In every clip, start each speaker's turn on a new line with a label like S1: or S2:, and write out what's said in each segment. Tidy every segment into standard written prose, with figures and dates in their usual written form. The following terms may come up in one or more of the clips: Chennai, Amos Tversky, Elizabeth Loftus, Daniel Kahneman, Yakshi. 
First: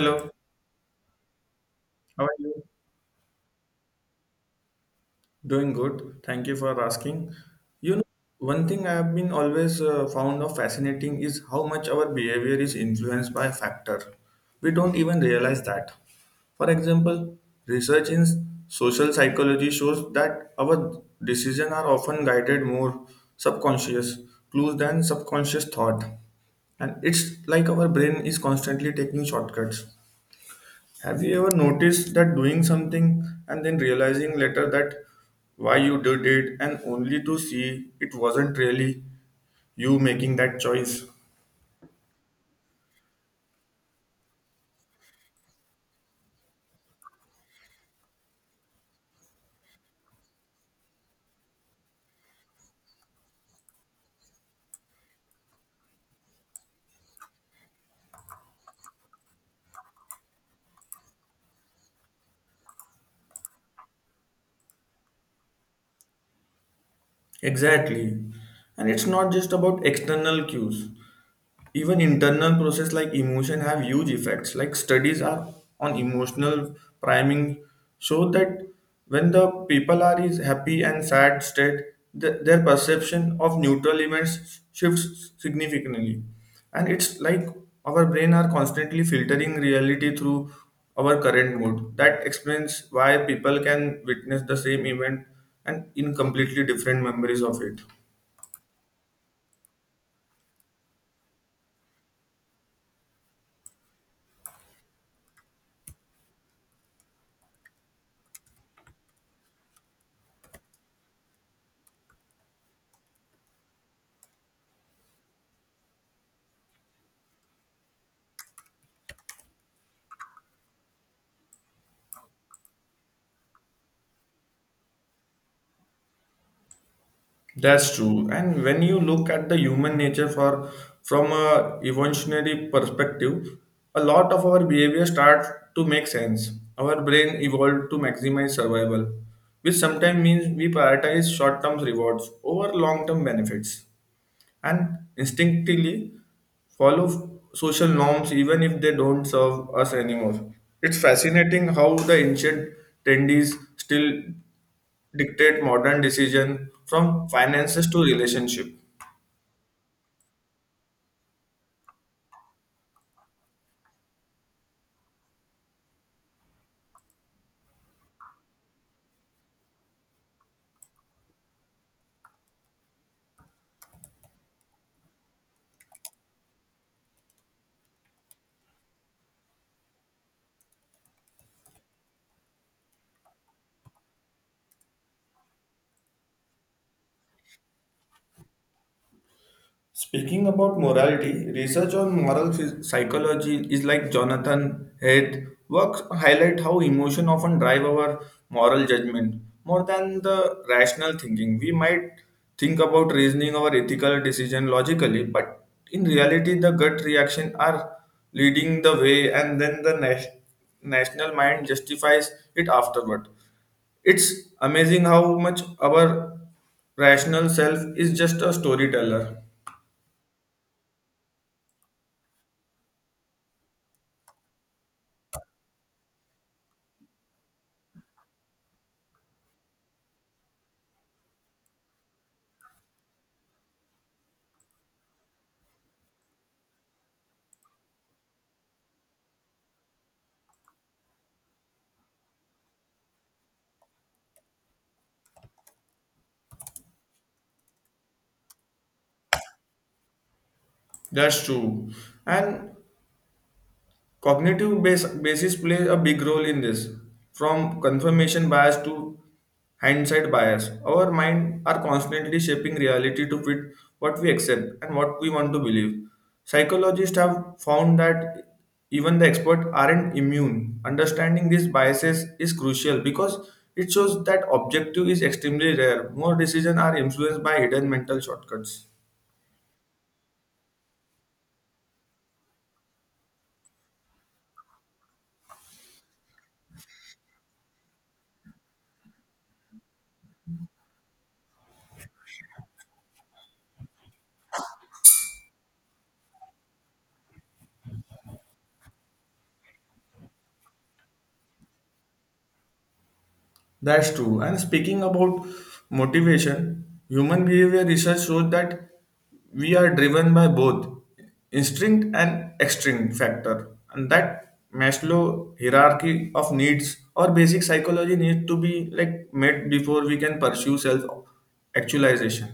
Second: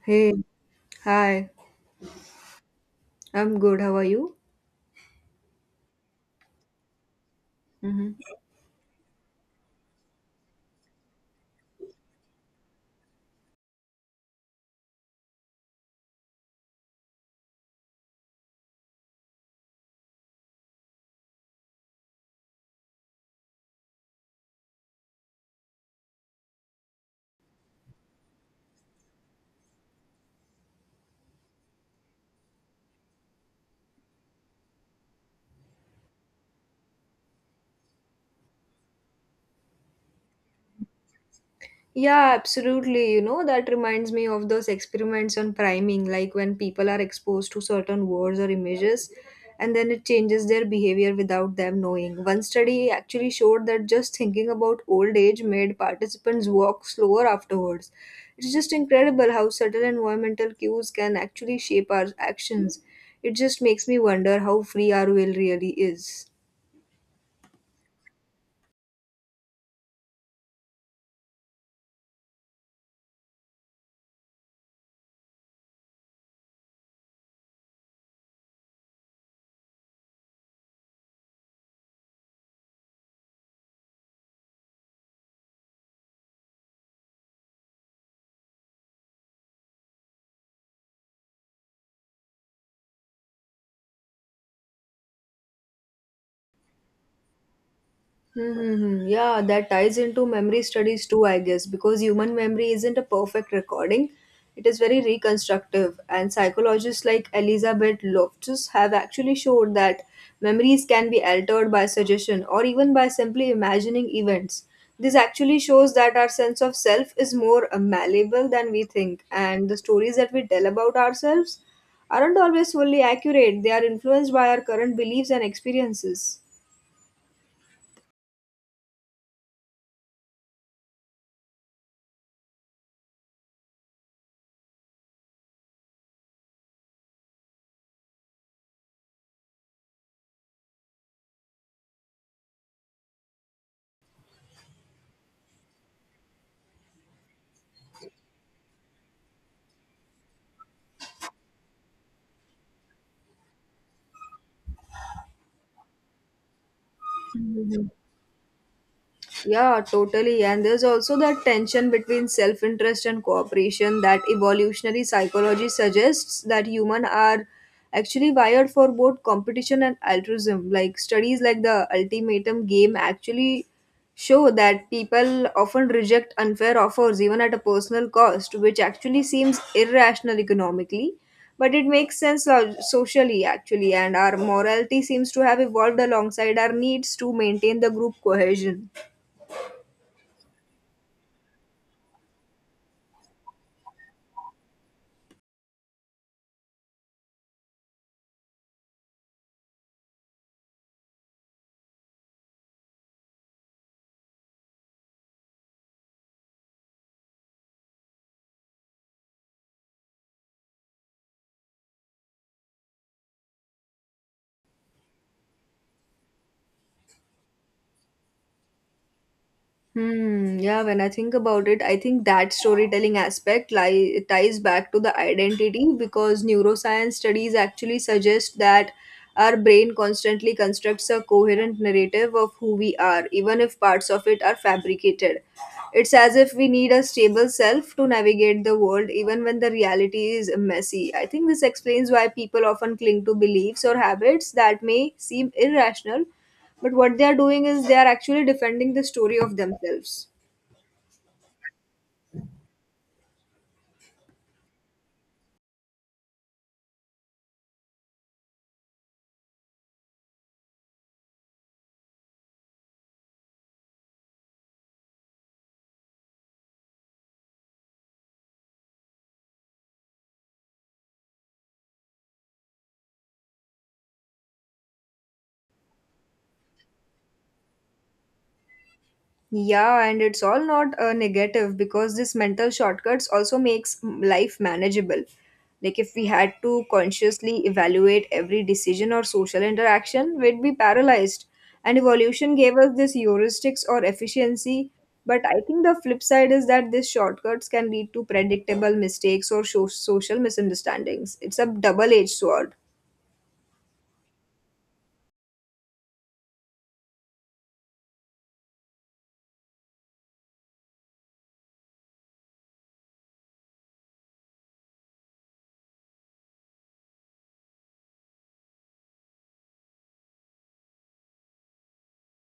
S1: Hey, hi.
S2: how are you?
S1: I'm good. How are you?
S2: Doing good. Thank you for asking. You know,
S1: Mhm.
S2: one thing I have been always found of fascinating is how much our behavior is influenced by factor. We don't even realize that. For example, research in social psychology shows that our decisions are often guided more subconscious clues than subconscious thought. And it's like our brain is constantly taking shortcuts. Have you ever noticed that doing something and then realizing later that why you did it and only to see it wasn't really you making that choice?
S1: Yeah, absolutely. You know, that reminds me of those experiments on priming, like when people are exposed to certain words or images and then it changes their behavior without them knowing. One study actually showed that just thinking about old age made participants walk slower afterwards. It's just incredible how subtle environmental cues can actually shape our actions. It just makes me wonder how free our will really is.
S2: Exactly. And it's not just about external cues. Even internal process like emotion have huge effects, like studies are on emotional priming, so that when the people are is happy and sad state, their perception of neutral events shifts significantly, and it's like our brain are constantly filtering reality through our current mood. That explains why people can witness the same event and in completely different memories of it.
S1: Mm-hmm. Yeah, that ties into memory studies too, I guess, because human memory isn't a perfect recording. It is very reconstructive, and psychologists like Elizabeth Loftus have actually showed that memories can be altered by suggestion or even by simply imagining events. This actually shows that our sense of self is more malleable than we think, and the stories that we tell about ourselves aren't always fully accurate. They are influenced by our current beliefs and experiences.
S2: That's true. And when you look at the human nature for from a evolutionary perspective, a lot of our behavior starts to make sense. Our brain evolved to maximize survival, which sometimes means we prioritize short-term rewards over long-term benefits and instinctively follow social norms even if they don't serve us anymore. It's fascinating how the ancient tendencies still dictate modern decision from finances
S1: Mhm.
S2: to relationship.
S1: Yeah, totally. And there's also that tension between self interest and cooperation that evolutionary psychology suggests that humans are actually wired for both competition and altruism. Like studies like the ultimatum game actually show that people often reject unfair offers even at a personal cost, which actually seems irrational economically. But it makes sense socially, actually, and our morality seems to have evolved alongside our needs to maintain the group cohesion.
S2: Speaking about morality, research on psychology is like Jonathan Haidt works highlight how emotion often drive our moral judgment more than the rational thinking. We might think about reasoning our ethical decision logically, but in reality, the gut reaction are leading the way, and then the national mind justifies it afterward. It's amazing how much our rational self is just a storyteller.
S1: Hmm, yeah, when I think about it, I think that storytelling aspect ties back to the identity because neuroscience studies actually suggest that our brain constantly constructs a coherent narrative of who we are, even if parts of it are fabricated. It's as if we need a stable self to navigate the world, even when the reality is messy. I think this explains why people often cling to beliefs or habits that may seem irrational but what they are doing is they are actually defending the story of themselves.
S2: That's true. And basis plays a big role in this. From confirmation bias to hindsight bias, our mind are constantly shaping reality to fit what we accept and what we want to believe. Psychologists have found that even the experts aren't immune. Understanding these biases is crucial because it shows that objective is extremely rare. More decisions are influenced by hidden mental shortcuts.
S1: Yeah, and it's all not a negative because this mental shortcuts also makes life manageable. Like if we had to consciously evaluate every decision or social interaction, we'd be paralyzed. And evolution gave us this heuristics or efficiency. But I think the flip side is that these shortcuts can lead to predictable mistakes or social misunderstandings. It's a double-edged sword.
S2: That's true. And speaking about motivation, human behavior research shows that we are driven by both instinct and extrinsic factor, and that Maslow hierarchy of needs or basic psychology needs to be like met before we can pursue self actualization.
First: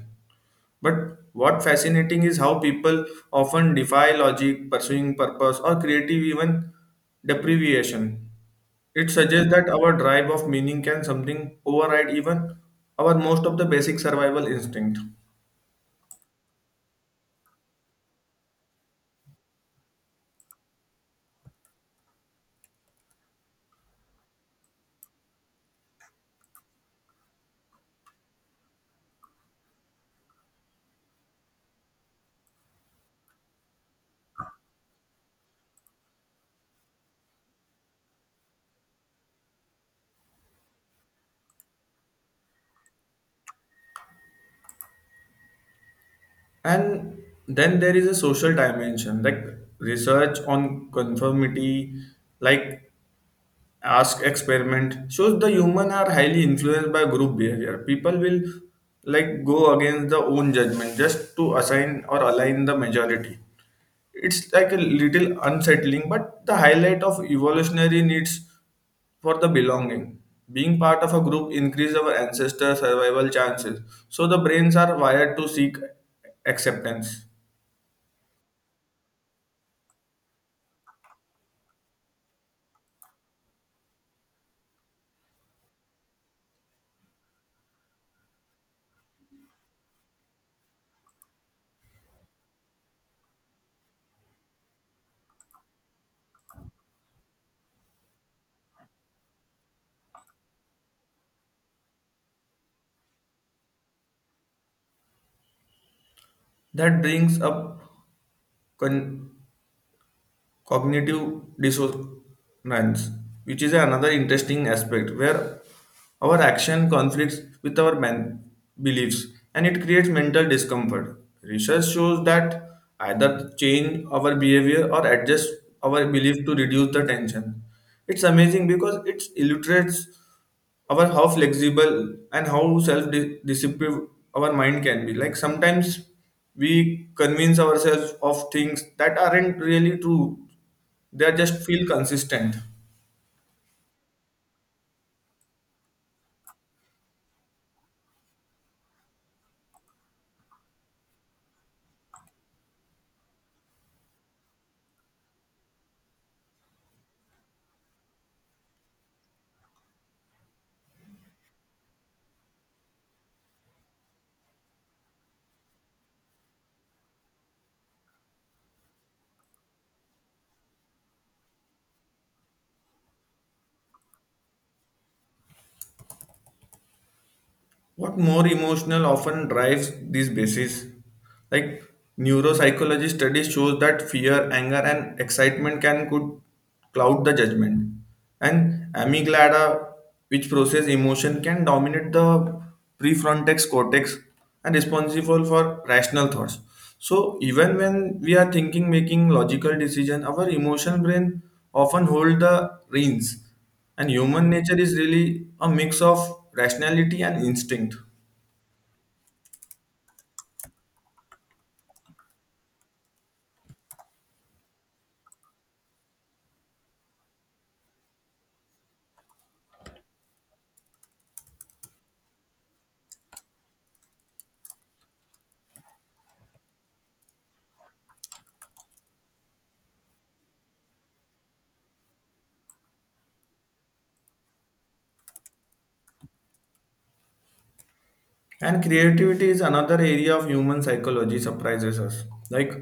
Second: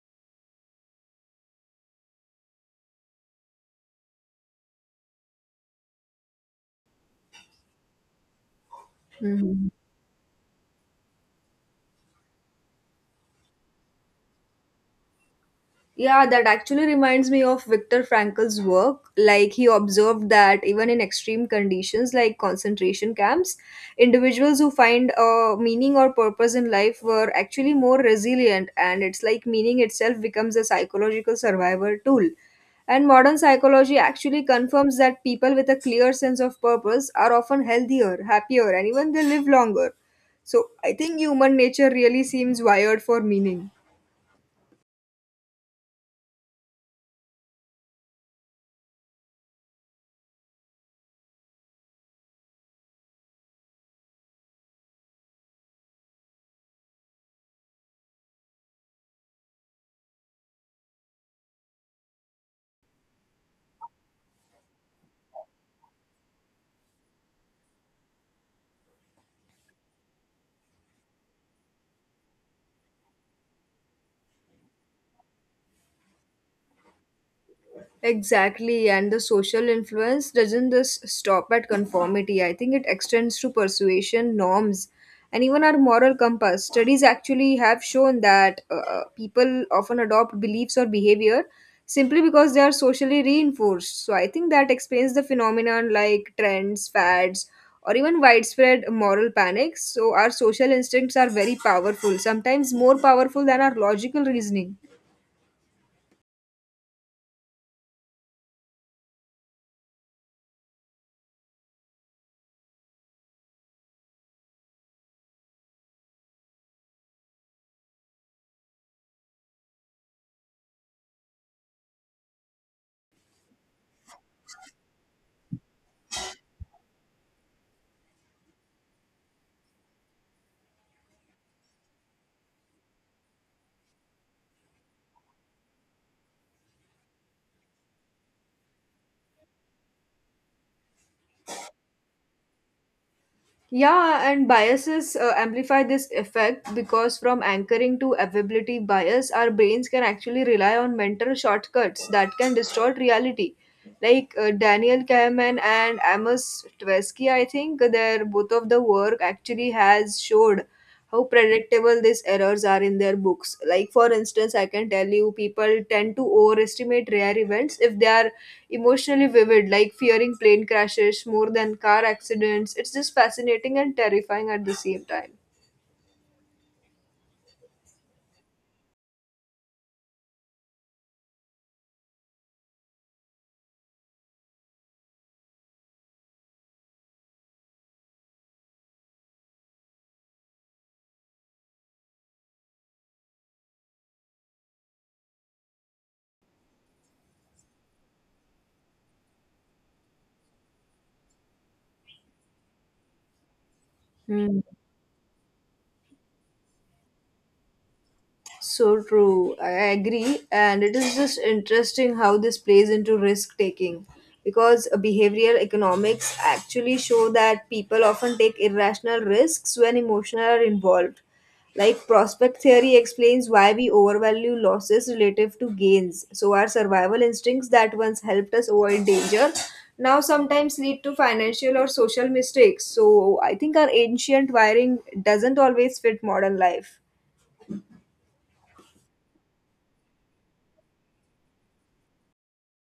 S2: But what fascinating is how people often defy logic, pursuing purpose, or creative even deprivation. It suggests that
S1: Mhm.
S2: our drive of meaning can something override even our most of the basic survival instinct.
S1: Yeah, that actually reminds me of Viktor Frankl's work. Like, he observed that even in extreme conditions like concentration camps, individuals who find a meaning or purpose in life were actually more resilient, and it's like meaning itself becomes a psychological survival tool. And modern psychology actually confirms that people with a clear sense of purpose are often healthier, happier, and even they live longer. So, I think human nature really seems wired for meaning.
S2: And then there is a social dimension, like research on conformity, like ask experiment shows the human are highly influenced by group behavior. People will like go against the own judgment just to assign or align the majority. It's like a little unsettling, but the highlight of evolutionary needs for the belonging, being part of a group, increases our ancestor survival chances. So the brains are wired to seek acceptance.
S1: Exactly, and the social influence doesn't just stop at conformity. I think it extends to persuasion, norms, and even our moral compass. Studies actually have shown that people often adopt beliefs or behavior simply because they are socially reinforced. So I think that explains the phenomenon like trends, fads, or even widespread moral panics. So our social instincts are very powerful, sometimes more powerful than our logical reasoning.
S2: That brings up con- cognitive dissonance, which is another interesting aspect where our action conflicts with our man beliefs, and it creates mental discomfort. Research shows that either change our behavior or adjust our belief to reduce the tension. It's amazing because it illustrates our how flexible and how self-disciplined our mind can be. Like sometimes we convince ourselves of things that aren't really true. They are just feel consistent.
S1: Yeah, and biases amplify this effect because from anchoring to availability bias, our brains can actually rely on mental shortcuts that can distort reality. Like Daniel Kahneman and Amos Tversky, I think their both of the work actually has showed how predictable these errors are in their books. Like, for instance, I can tell you people tend to overestimate rare events if they are emotionally vivid, like fearing plane crashes more than car accidents. It's just fascinating and terrifying at the same time.
S2: What more emotional often drives these bases, like neuropsychology studies shows that fear, anger and excitement can could cloud the judgment, and amygdala, which process emotion, can dominate the prefrontal cortex and responsible for rational thoughts. So even when we are thinking making logical decision, our emotional brain often hold the reins, and human
S1: Hmm.
S2: nature is really a mix of rationality and instinct.
S1: So true. I agree. And it is just interesting how this plays into risk taking because behavioral economics actually show that people often take irrational risks when emotional are involved. Like prospect theory explains why we overvalue losses relative to gains. So our survival instincts that once helped us avoid danger now sometimes lead to financial or social mistakes. So I think our ancient wiring doesn't always fit modern life.
S2: And creativity is another area of human psychology surprises us. Like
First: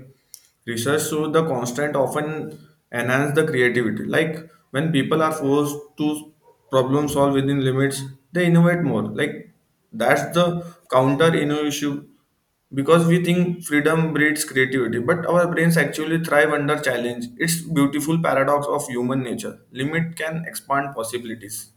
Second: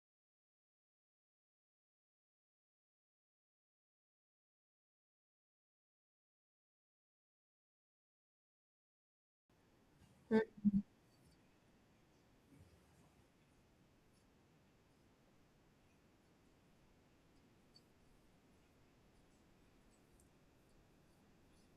S2: research shows the constant often enhance the creativity. Like when people are forced to problem solve within limits, they innovate more. Like that's the counter innovation, because we think freedom breeds creativity, but our brains actually thrive under challenge. It's beautiful paradox of human nature. Limit can expand possibilities.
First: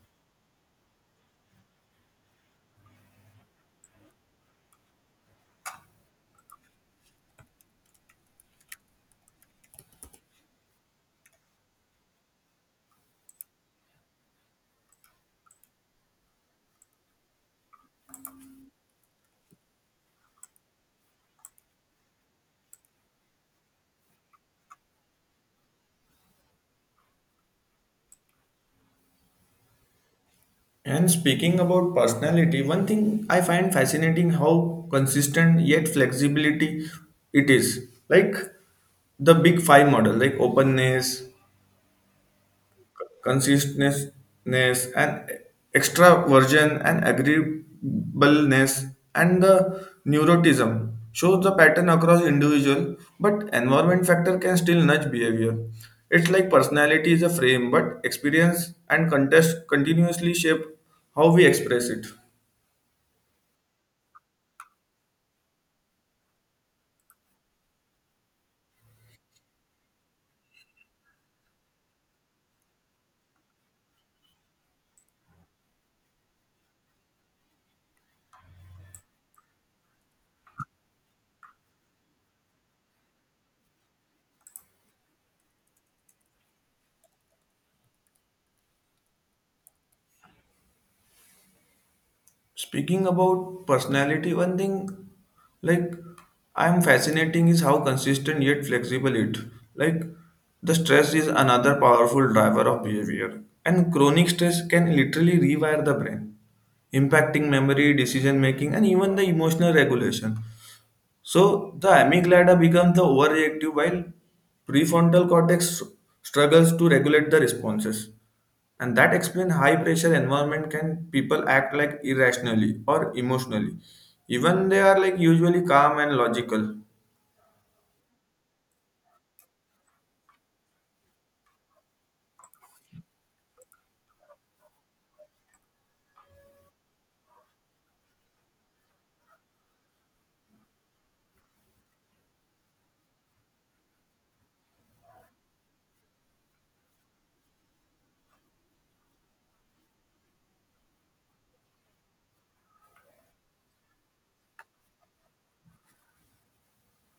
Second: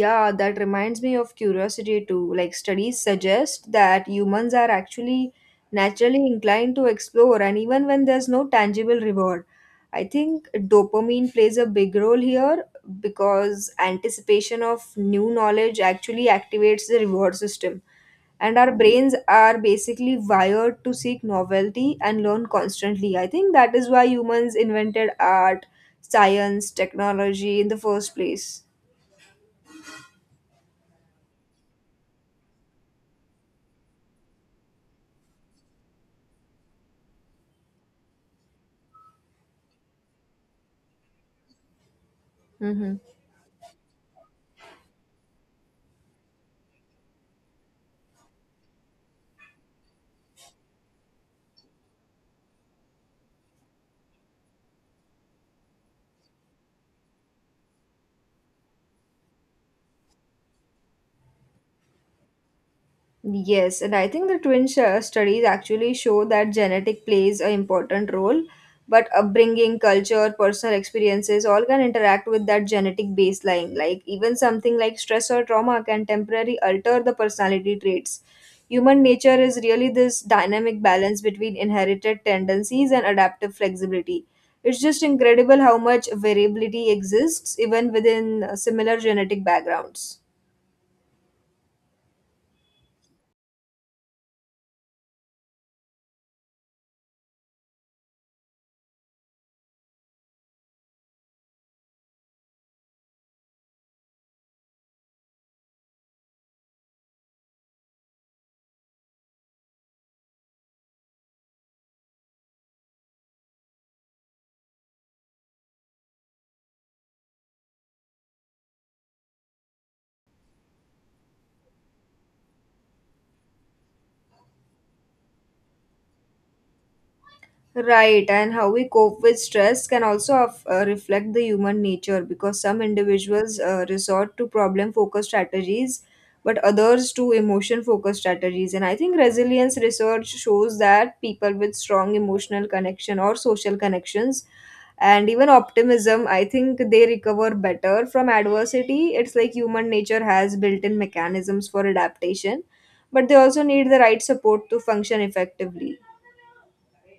S1: Yeah, that reminds me of curiosity too. Like studies suggest that humans are actually naturally inclined to explore, and even when there's no tangible reward, I think dopamine plays a big role here because anticipation of new knowledge actually activates the reward system. And our brains are basically wired to seek novelty and learn constantly. I think that is why humans invented art, science, technology in the first place.
S2: And speaking about personality, one thing I find fascinating how consistent yet flexibility it is. Like the big five model, like openness,
S1: Hmm.
S2: consistentness, and extraversion and agreeableness and the neuroticism shows the pattern across individual, but environment factor can still nudge behavior. It's like personality is a frame, but experience and context continuously shape how we express it.
S1: Yes, and I think the studies actually show that genetic plays an important role, but upbringing, culture, personal experiences all can interact with that genetic baseline. Like even something like stress or trauma can temporarily alter the personality traits. Human nature is really this dynamic balance between inherited tendencies and adaptive flexibility. It's just incredible how much variability exists even within similar genetic backgrounds.
S2: Speaking about personality, one thing like I'm fascinating is how consistent yet flexible it. Like the stress is another powerful driver of behavior, and chronic stress can literally rewire the brain, impacting memory, decision making, and even the emotional regulation. So the amygdala becomes the overreactive while prefrontal cortex struggles to regulate the responses. And that explains high pressure environment can people act like irrationally or emotionally. Even they are like usually calm and logical.
S1: Right, and how we cope with stress can also reflect the human nature because some individuals resort to problem focused strategies, but others to emotion focused strategies. And I think resilience research shows that people with strong emotional connection or social connections and even optimism, I think they recover better from adversity. It's like human nature has built in mechanisms for adaptation, but they also need the right support to function effectively.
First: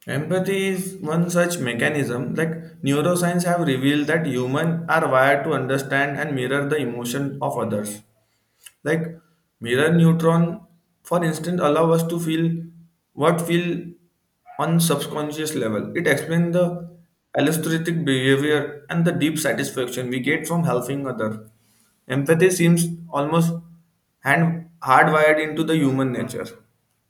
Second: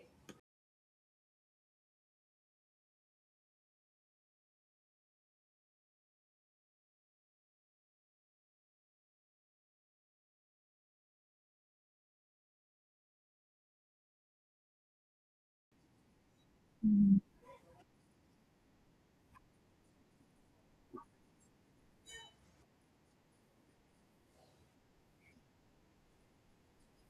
S2: Empathy is one such mechanism. Like neuroscience have revealed that humans are wired to understand and mirror the emotion of others. Like mirror neutron, for instance, allow us to feel what feel on subconscious level. It explains the altruistic behavior and the deep satisfaction we get from helping other. Empathy seems almost hand hardwired into the human nature.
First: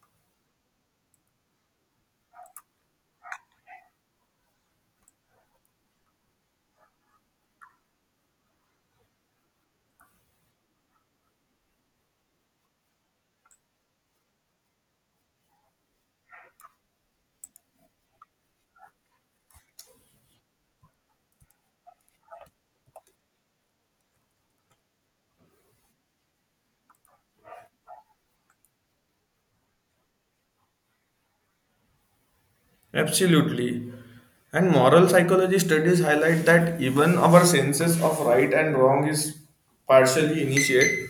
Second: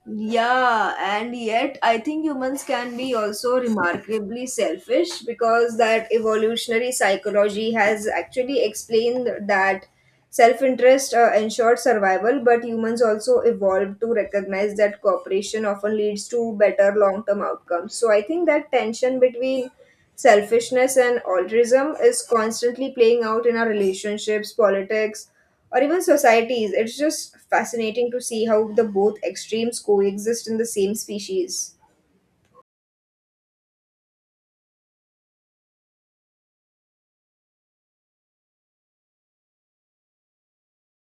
S1: Yeah, and yet I think humans can be also remarkably selfish because that evolutionary psychology has actually explained that self interest ensured survival, but humans also evolved to recognize that cooperation often leads to better long term outcomes. So I think that tension between selfishness and altruism is constantly playing out in our relationships, politics, or even societies. It's just fascinating to see how the both extremes coexist in the same species.
S2: Absolutely. And moral psychology studies highlight that even our senses of right and wrong is partially initiated,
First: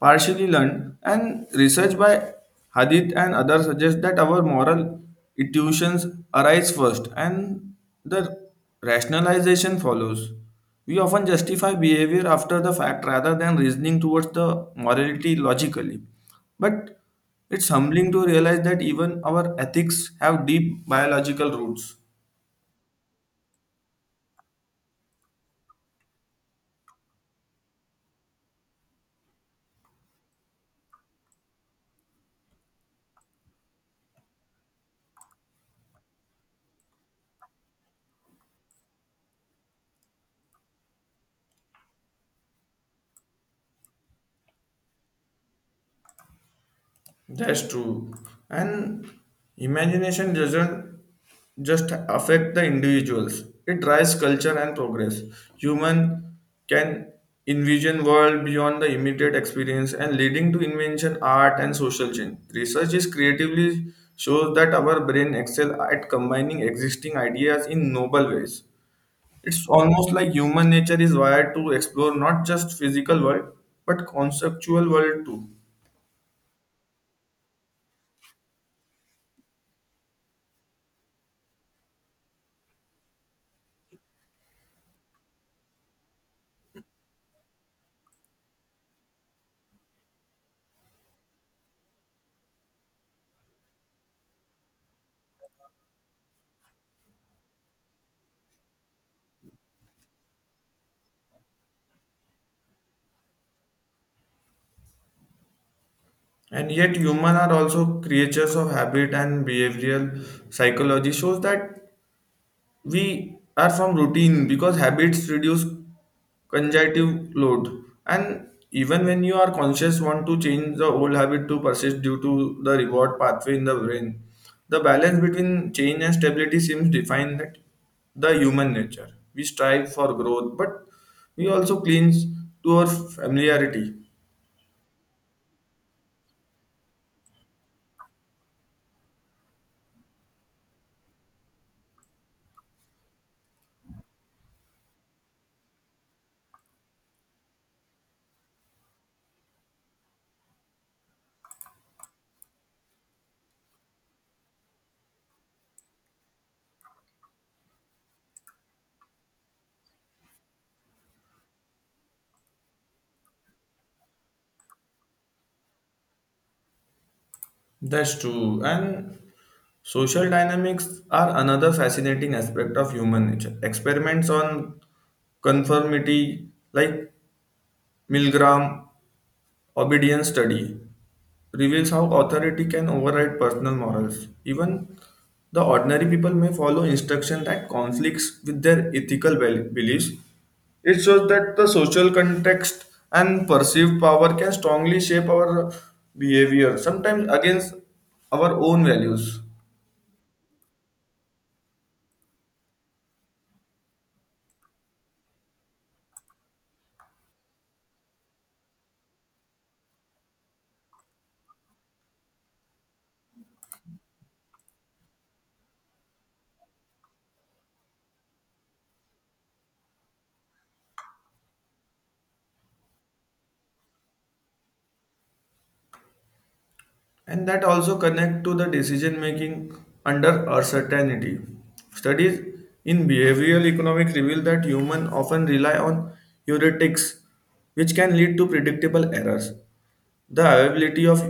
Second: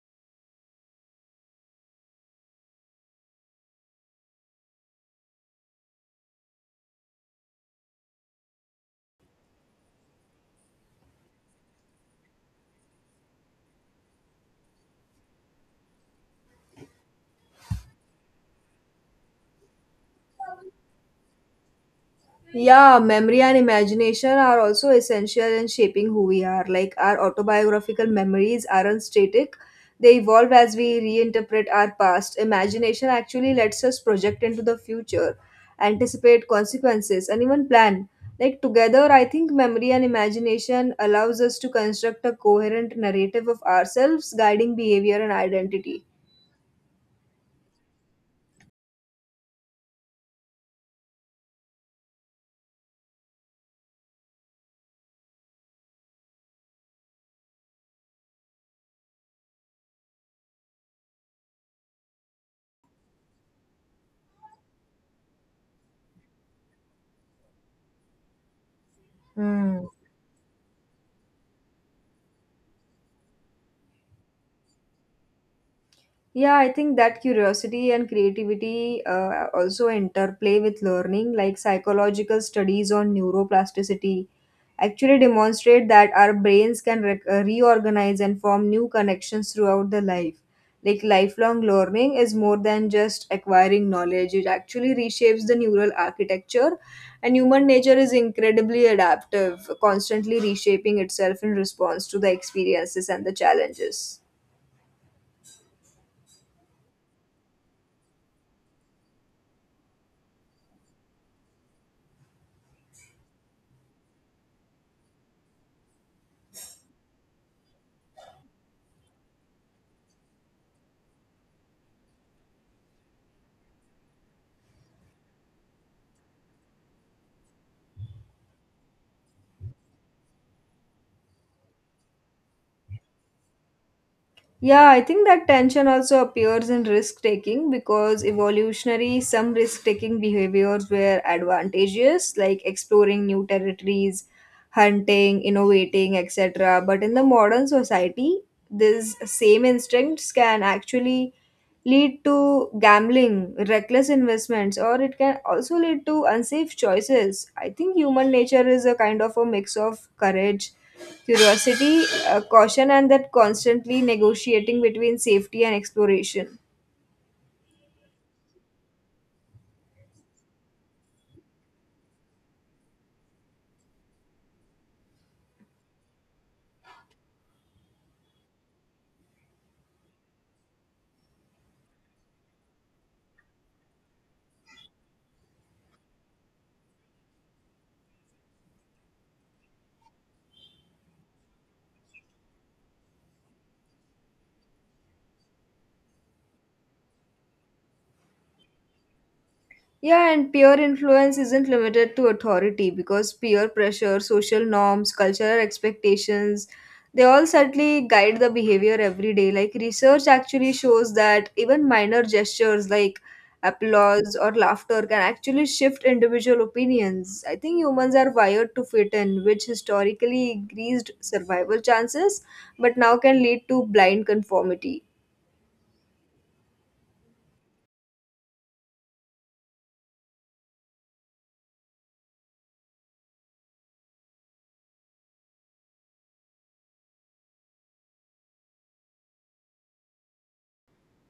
S2: partially learned, and research by Hadith and others suggests that our moral intuitions arise first and the rationalization follows. We often justify behavior after the fact rather than reasoning towards the morality logically. But it's humbling to realize that even our ethics have deep biological roots.
S1: Yeah, memory and imagination are also essential in shaping who we are. Like our autobiographical memories aren't static, they evolve as we reinterpret our past. Imagination actually lets us project into the future, anticipate consequences, and even plan. Like together, I think memory and imagination allows us to construct a coherent narrative of ourselves, guiding behavior and identity.
S2: That's true. And imagination doesn't just affect the individuals. It drives culture and progress. Human can envision world beyond the immediate experience and leading to invention, art and social change. Research is creatively shows that our brain excel at combining existing ideas in noble ways. It's
S1: Hmm.
S2: almost like human nature is wired to explore not just physical world but conceptual world too.
S1: Yeah, I think that curiosity and creativity also interplay with learning, like psychological studies on neuroplasticity actually demonstrate that our brains can reorganize and form new connections throughout the life. Like lifelong learning is more than just acquiring knowledge, it actually reshapes the neural architecture, and human nature is incredibly adaptive, constantly reshaping itself in response to the experiences and the challenges.
S2: And yet, humans are also creatures of habit, and behavioral psychology shows that we are from routine because habits reduce cognitive load. And even when you are conscious, want to change the old habit to persist due to the reward pathway in the brain. The balance between change and stability seems defined that the human nature. We strive for growth, but we also cling to our familiarity.
S1: Yeah, I think that tension also appears in risk taking because evolutionary, some risk taking behaviors were advantageous, like exploring new territories, hunting, innovating, etc. But in the modern society, these same instincts can actually lead to gambling, reckless investments, or it can also lead to unsafe choices. I think human nature is a kind of a mix of courage curiosity, caution, and that constantly negotiating between safety and exploration.
S2: That's true. And social dynamics are another fascinating aspect of human nature. Experiments on conformity, like Milgram obedience study, reveals how authority can override personal morals. Even the ordinary people may follow instruction that conflicts with their ethical beliefs. It shows that the social context and perceived power can strongly shape our behavior, sometimes against our own values.
S1: Yeah, and peer influence isn't limited to authority because peer pressure, social norms, cultural expectations, they all certainly guide the behavior every day. Like, research actually shows that even minor gestures like applause or laughter can actually shift individual opinions. I think humans are wired to fit in, which historically increased survival chances, but now can lead to blind conformity.
S2: And that also connect to the decision making under uncertainty. Studies in behavioral economics reveal that humans often rely on heuristics, which can lead to predictable errors. The availability of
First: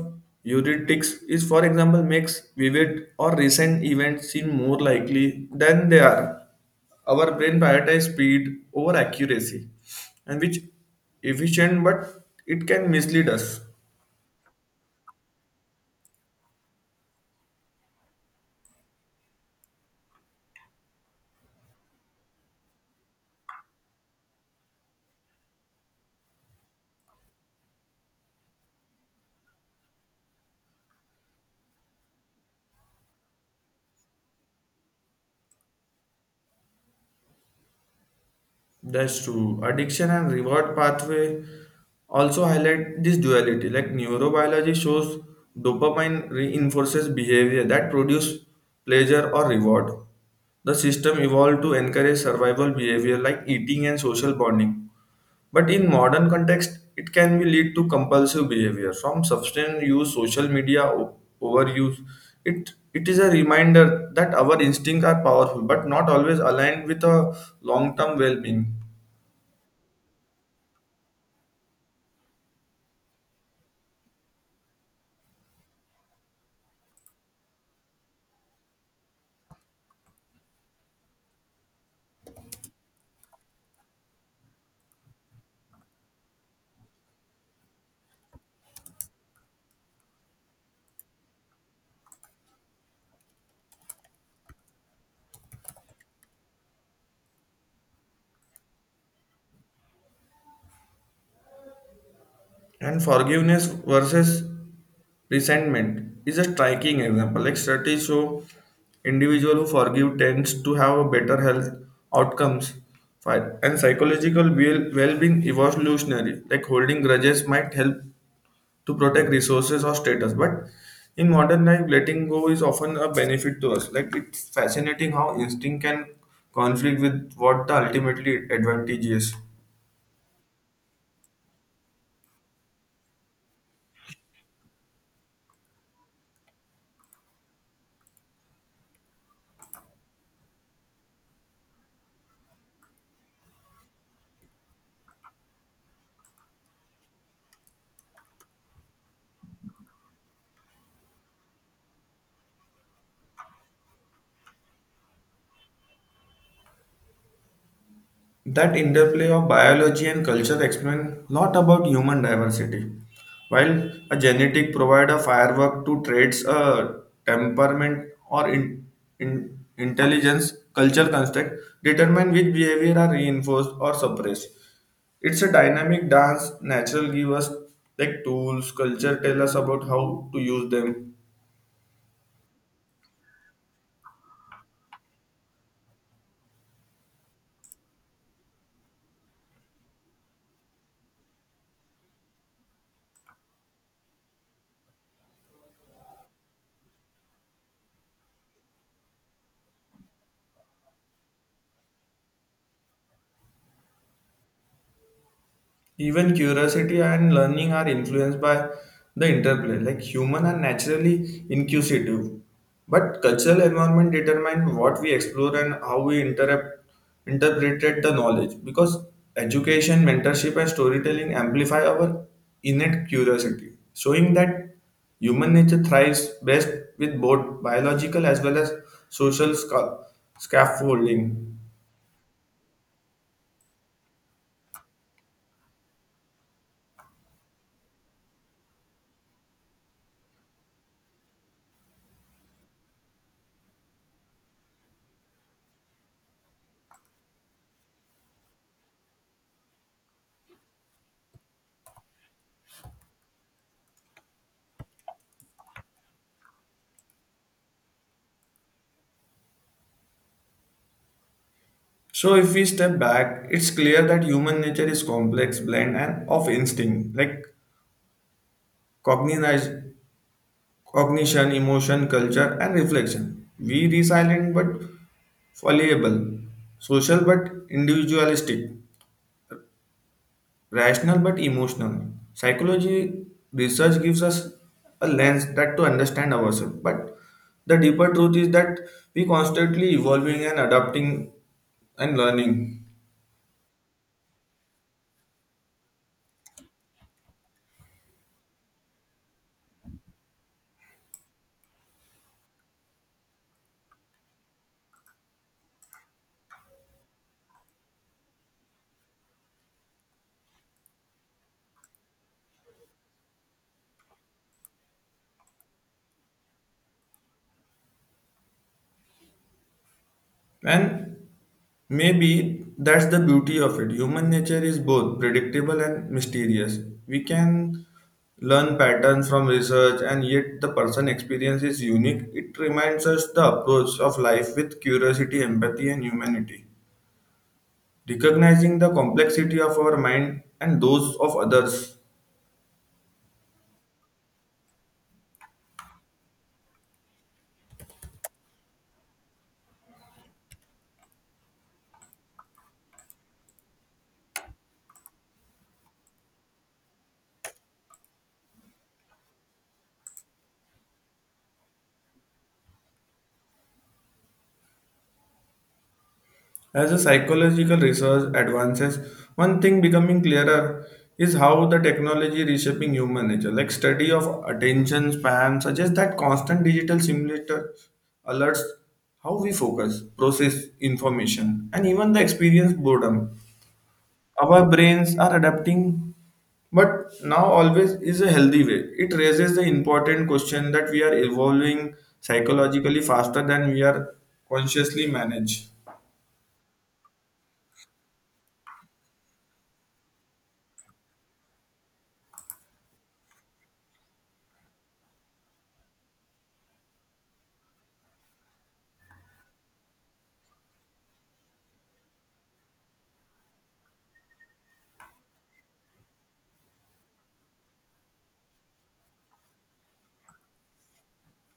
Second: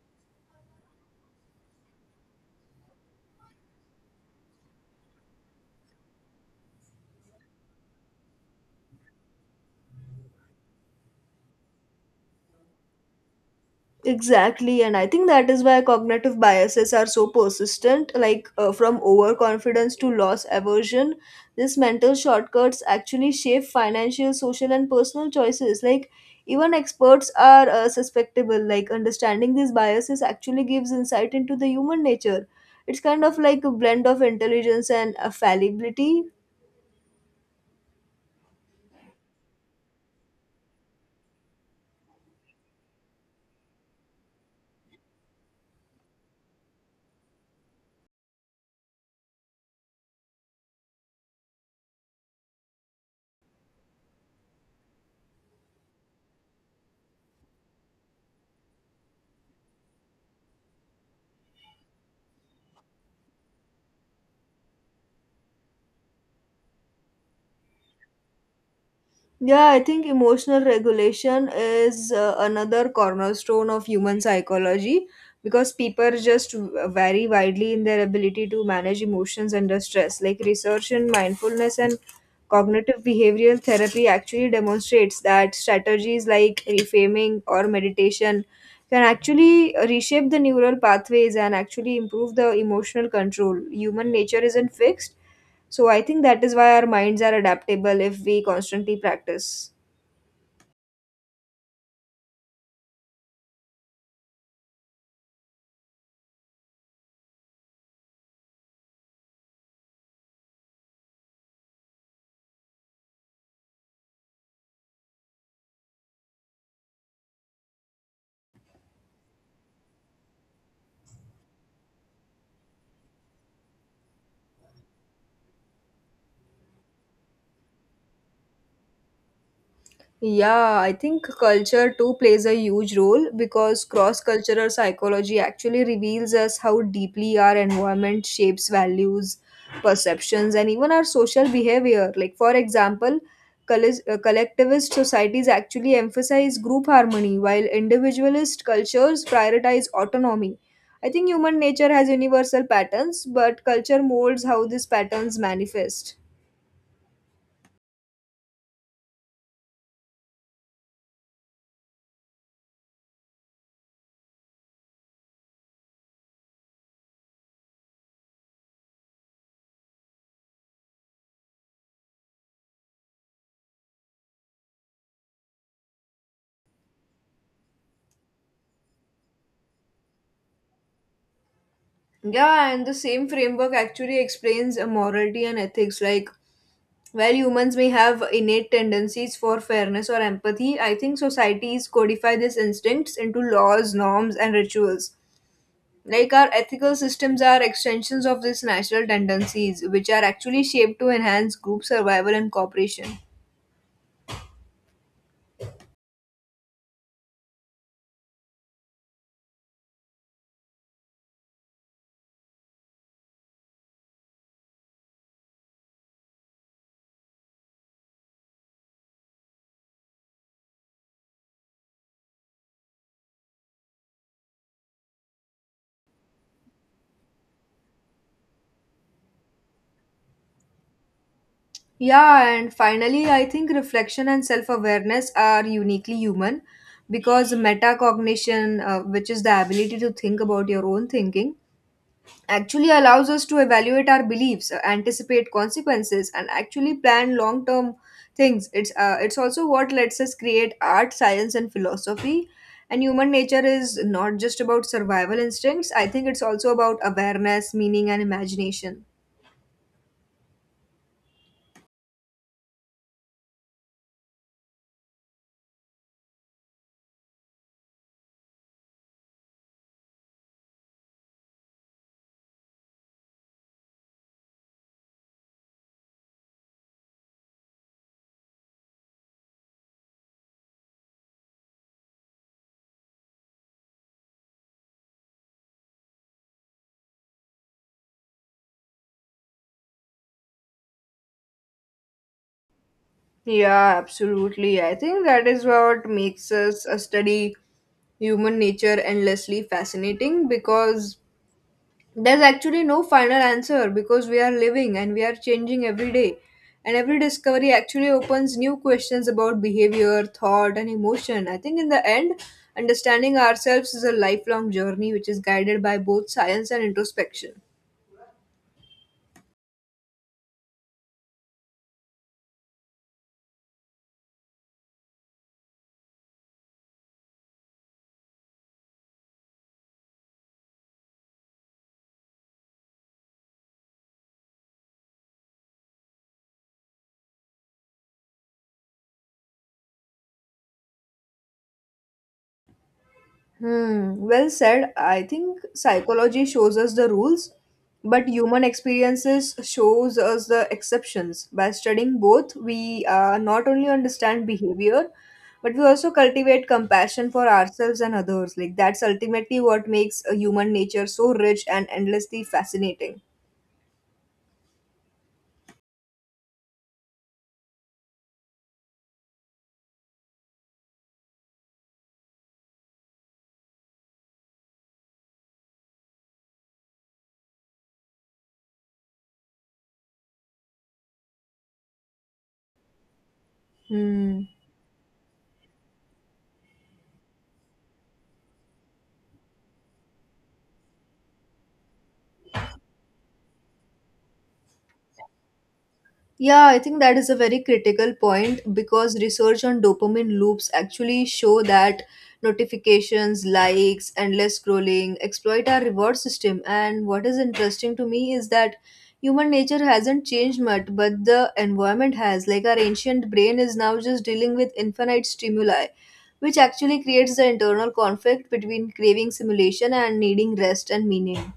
S2: heuristics is for example makes vivid or recent events seem more likely than they are. Our brain prioritizes speed over accuracy, and which efficient, but it can mislead us.
S1: Exactly, and I think that is why cognitive biases are so persistent, like from overconfidence to loss aversion. These mental shortcuts actually shape financial, social, and personal choices. Like, even experts are susceptible. Like, understanding these biases actually gives insight into the human nature. It's kind of like a blend of intelligence and fallibility.
S2: That's true. Addiction and reward pathway also highlight this duality. Like neurobiology shows dopamine reinforces behavior that produce pleasure or reward. The system evolved to encourage survival behavior like eating and social bonding. But in modern context, it can be lead to compulsive behavior from substance use, social media overuse. It is a reminder that our instincts are powerful, but not always aligned with a long-term well-being.
S1: Yeah, I think emotional regulation is another cornerstone of human psychology because people just vary widely in their ability to manage emotions under stress. Like research in mindfulness and cognitive behavioral therapy actually demonstrates that strategies like reframing or meditation can actually reshape the neural pathways and actually improve the emotional control. Human nature isn't fixed so I think that is why our minds are adaptable if we constantly practice.
S2: And forgiveness versus resentment is a striking example. Like studies show individual who forgive tends to have a better health outcomes and psychological well-being evolutionary. Like holding grudges might help to protect resources or status, but in modern life, letting go is often a benefit to us. Like it's fascinating how instinct can conflict with what the ultimately advantage is.
S1: Yeah, I think culture too plays a huge role because cross cultural psychology actually reveals us how deeply our environment shapes values, perceptions, and even our social behavior. Like, for example, collectivist societies actually emphasize group harmony, while individualist cultures prioritize autonomy. I think human nature has universal patterns, but culture molds how these patterns manifest.
S2: That interplay of biology and culture explains a lot about human diversity. While a genetic provides a firework to traits, a temperament or in intelligence, culture construct determine which behavior are reinforced or suppressed. It's a dynamic dance. Natural give us like tools. Culture tell us about how to use them.
S1: Yeah, and the same framework actually explains morality and ethics. Like, while humans may have innate tendencies for fairness or empathy, I think societies codify these instincts into laws, norms, and rituals. Like, our ethical systems are extensions of these natural tendencies, which are actually shaped to enhance group survival and cooperation.
S2: Even curiosity and learning are influenced by the interplay. Like human are naturally inquisitive, but cultural environment determine what we explore and how we interpreted the knowledge. Because education, mentorship, and storytelling amplify our innate curiosity, showing that human nature thrives best with both biological as well as social scaffolding.
S1: Yeah, and finally, I think reflection and self awareness are uniquely human because metacognition, which is the ability to think about your own thinking, actually allows us to evaluate our beliefs, anticipate consequences, and actually plan long term things. It's also what lets us create art, science, and philosophy. And human nature is not just about survival instincts, I think it's also about awareness, meaning, and imagination.
S2: So, if we step back, it's clear that human nature is complex blend and of instinct, like cognize, cognition, emotion, culture, and reflection. We resilient but fallible, social but individualistic, rational but emotional. Psychology research gives us a lens that to understand ourselves, but the deeper truth is that we constantly evolving and adapting and learning.
S1: Yeah, absolutely. I think that is what makes us study human nature endlessly fascinating because there's actually no final answer because we are living and we are changing every day and every discovery actually opens new questions about behavior thought and emotion I think in the end understanding ourselves is a lifelong journey which is guided by both science and introspection.
S2: And maybe that's the beauty of it. Human nature is both predictable and mysterious. We can learn patterns from research, and yet the person experience is unique. It reminds us the approach of life with curiosity, empathy, and humanity, recognizing the complexity of our mind and those of others.
S1: Hmm, well said. I think psychology shows us the rules, but human experiences shows us the exceptions. By studying both, we not only understand behavior, but we also cultivate compassion for ourselves and others. Like that's ultimately what makes a human nature so rich and endlessly fascinating.
S2: As the psychological research advances, one thing becoming clearer is how the technology reshaping human nature. Like study of attention span suggests that constant digital simulator alerts how we focus, process information, and even the experience boredom.
S1: Hmm.
S2: Our brains are adapting, but now always is a healthy way. It raises the important question that we are evolving psychologically faster than we are consciously manage.
S1: Yeah, I think that is a very critical point because research on dopamine loops actually show that notifications, likes, endless scrolling exploit our reward system. And what is interesting to me is that human nature hasn't changed much, but the environment has. Like our ancient brain is now just dealing with infinite stimuli, which actually creates the internal conflict between craving simulation and needing rest and meaning.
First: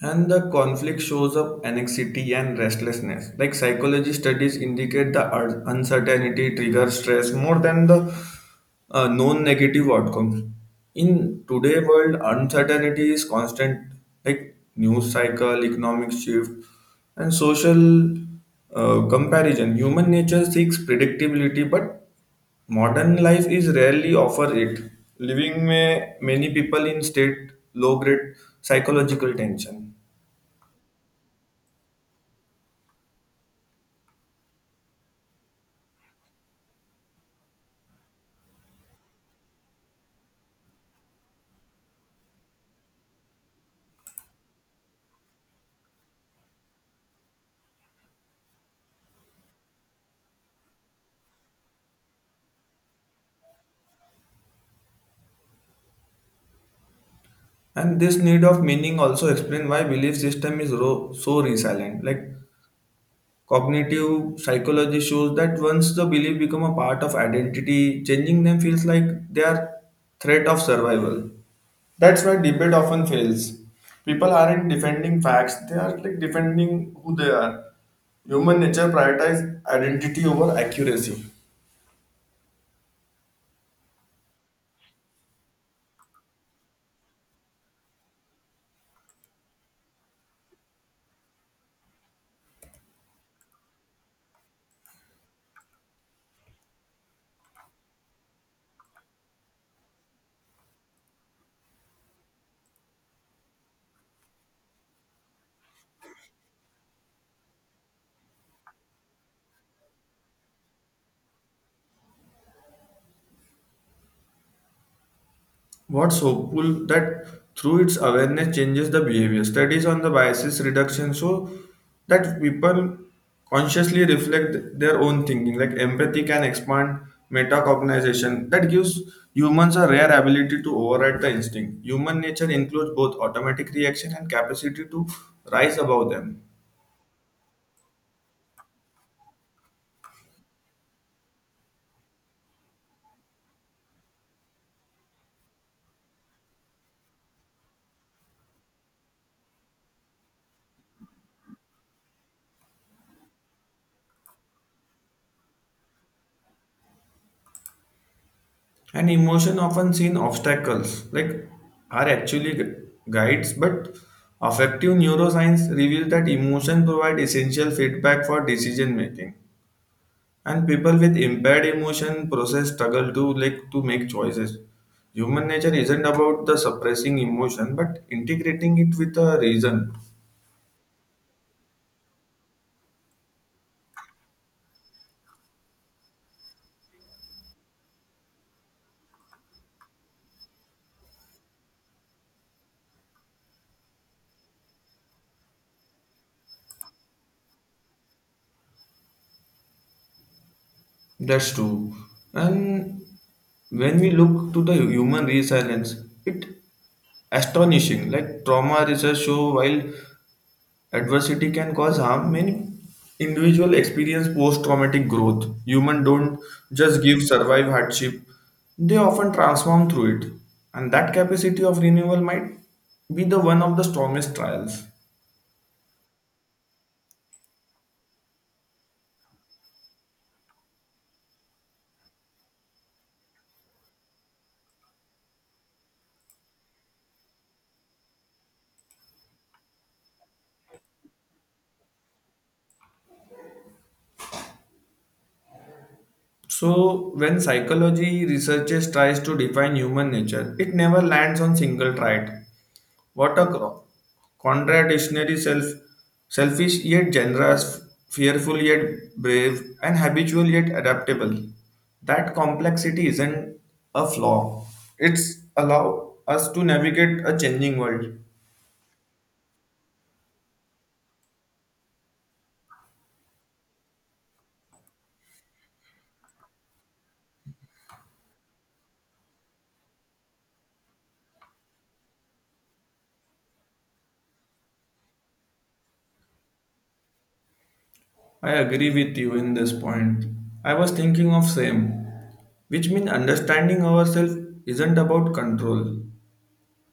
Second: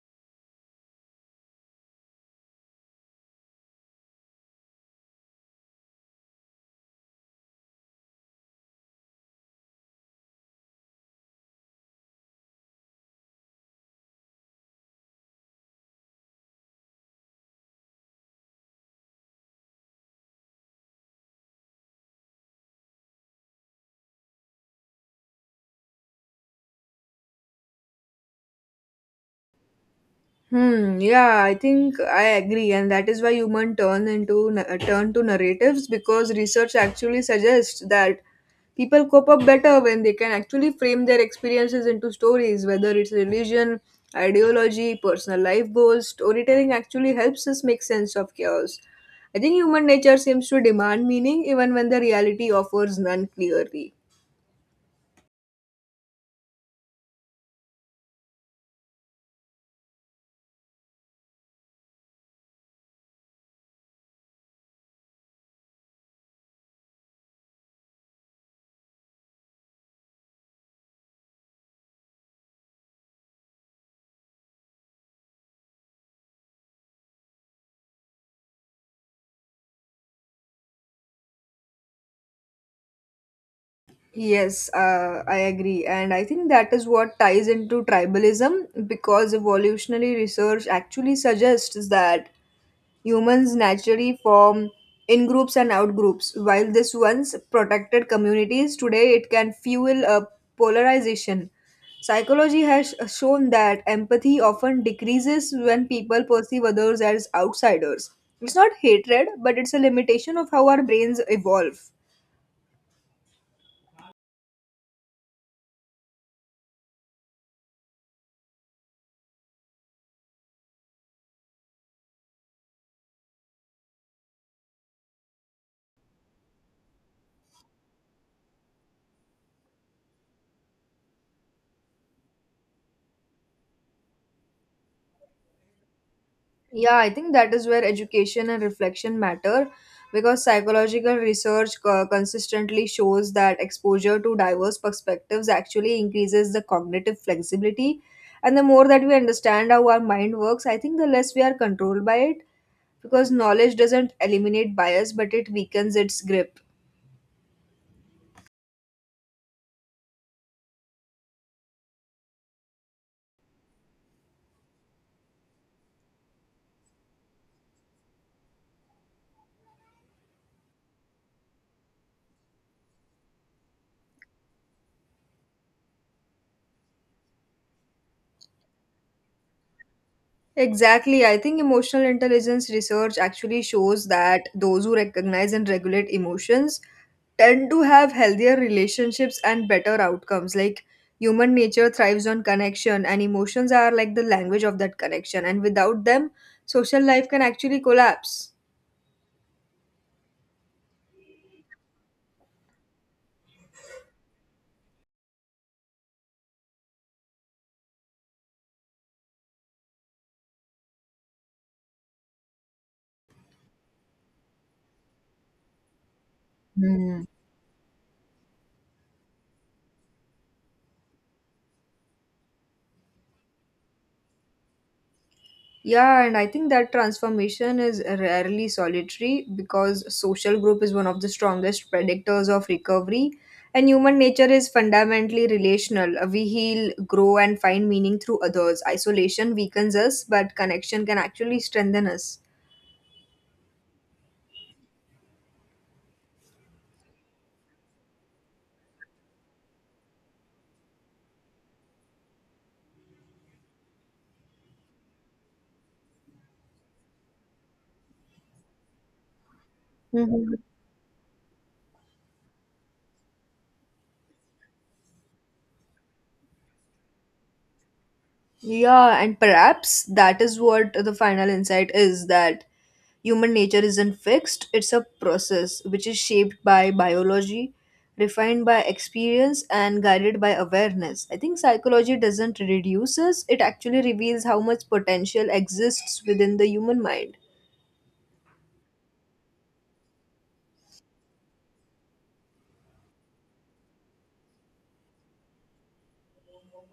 S2: And the conflict shows up anxiety and restlessness. Like psychology studies indicate the uncertainty triggers stress more than the known negative outcomes. In today world, uncertainty is constant, like news cycle, economic shift, and social comparison. Human nature seeks predictability, but modern life is rarely offer it, living, many people in state low-grade psychological tension.
S1: Hmm. Yeah, I think I agree, and that is why human turn into turn to narratives because research actually suggests that people cope up better when they can actually frame their experiences into stories, whether it's religion, ideology, personal life goals. Storytelling actually helps us make sense of chaos. I think human nature seems to demand meaning even when the reality offers none clearly.
S2: And this need of meaning also explain why belief system is so resilient. Like cognitive psychology shows that once the belief become a part of identity, changing them feels like they are threat of survival. That's why debate often fails. People aren't defending facts, they are like defending who they are. Human nature prioritizes identity over accuracy.
S1: Yes, I agree. And I think that is what ties into tribalism because evolutionary research actually suggests that humans naturally form in groups and out groups. While this once protected communities, today it can fuel a polarization. Psychology has shown that empathy often decreases when people perceive others as outsiders. It's not hatred, but it's a limitation of how our brains evolve.
S2: What's hopeful that through its awareness changes the behavior. Studies on the biases reduction show that people consciously reflect their own thinking. Like empathy can expand metacognition that gives humans a rare ability to override the instinct. Human nature includes both automatic reaction and capacity to rise above them.
S1: Yeah, I think that is where education and reflection matter because psychological research consistently shows that exposure to diverse perspectives actually increases the cognitive flexibility. And the more that we understand how our mind works, I think the less we are controlled by it because knowledge doesn't eliminate bias but it weakens its grip.
S2: And emotion often seen obstacles, like are actually guides, but affective neuroscience reveals that emotion provide essential feedback for decision making. And people with impaired emotion process struggle to like to make choices. Human nature isn't about the suppressing emotion, but integrating it with a reason.
S1: Exactly. I think emotional intelligence research actually shows that those who recognize and regulate emotions tend to have healthier relationships and better outcomes. Like human nature thrives on connection, and emotions are like the language of that connection. And without them, social life can actually collapse.
S2: That's true. And when we look to the human resilience, it astonishing. Like trauma research show while adversity can cause harm. Many individual experience post-traumatic growth. Human don't just give
S1: Hmm.
S2: survive hardship; they often transform through it, and that capacity of renewal might be the one of the strongest trials.
S1: Yeah, and I think that transformation is rarely solitary because social group is one of the strongest predictors of recovery. And human nature is fundamentally relational. We heal, grow, and find meaning through others. Isolation weakens us, but connection can actually strengthen us.
S2: So, when psychology researchers tries to define human nature, it never lands on single trait. What a contradictionary self, selfish yet generous, fearful yet brave, and habitual
S1: Mhm.
S2: yet adaptable. That complexity isn't a flaw. It's allow us to navigate a changing world.
S1: Yeah, and perhaps that is what the final insight is that human nature isn't fixed, it's a process which is shaped by biology, refined by experience, and guided by awareness. I think psychology doesn't reduce us, it actually reveals how much potential exists within the human mind.
S2: I agree with you in this point. I was thinking of same, which means understanding ourselves isn't about control.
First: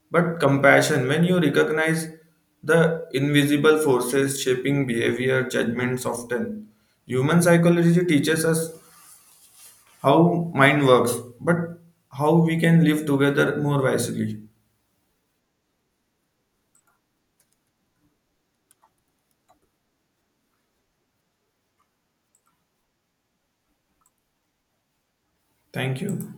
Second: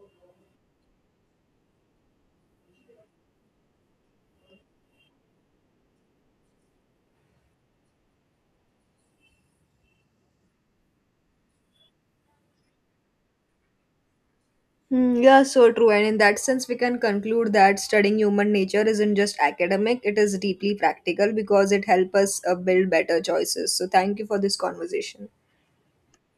S2: But compassion, when you recognize the invisible forces shaping behavior, judgments often. Human psychology teaches us how mind works, but how we can live together more wisely.
S1: Hmm, yeah, so true. And in that sense, we can conclude that studying human nature isn't just academic, it is deeply practical because it helps us build better choices. So, thank you for this conversation.
S2: Thank you.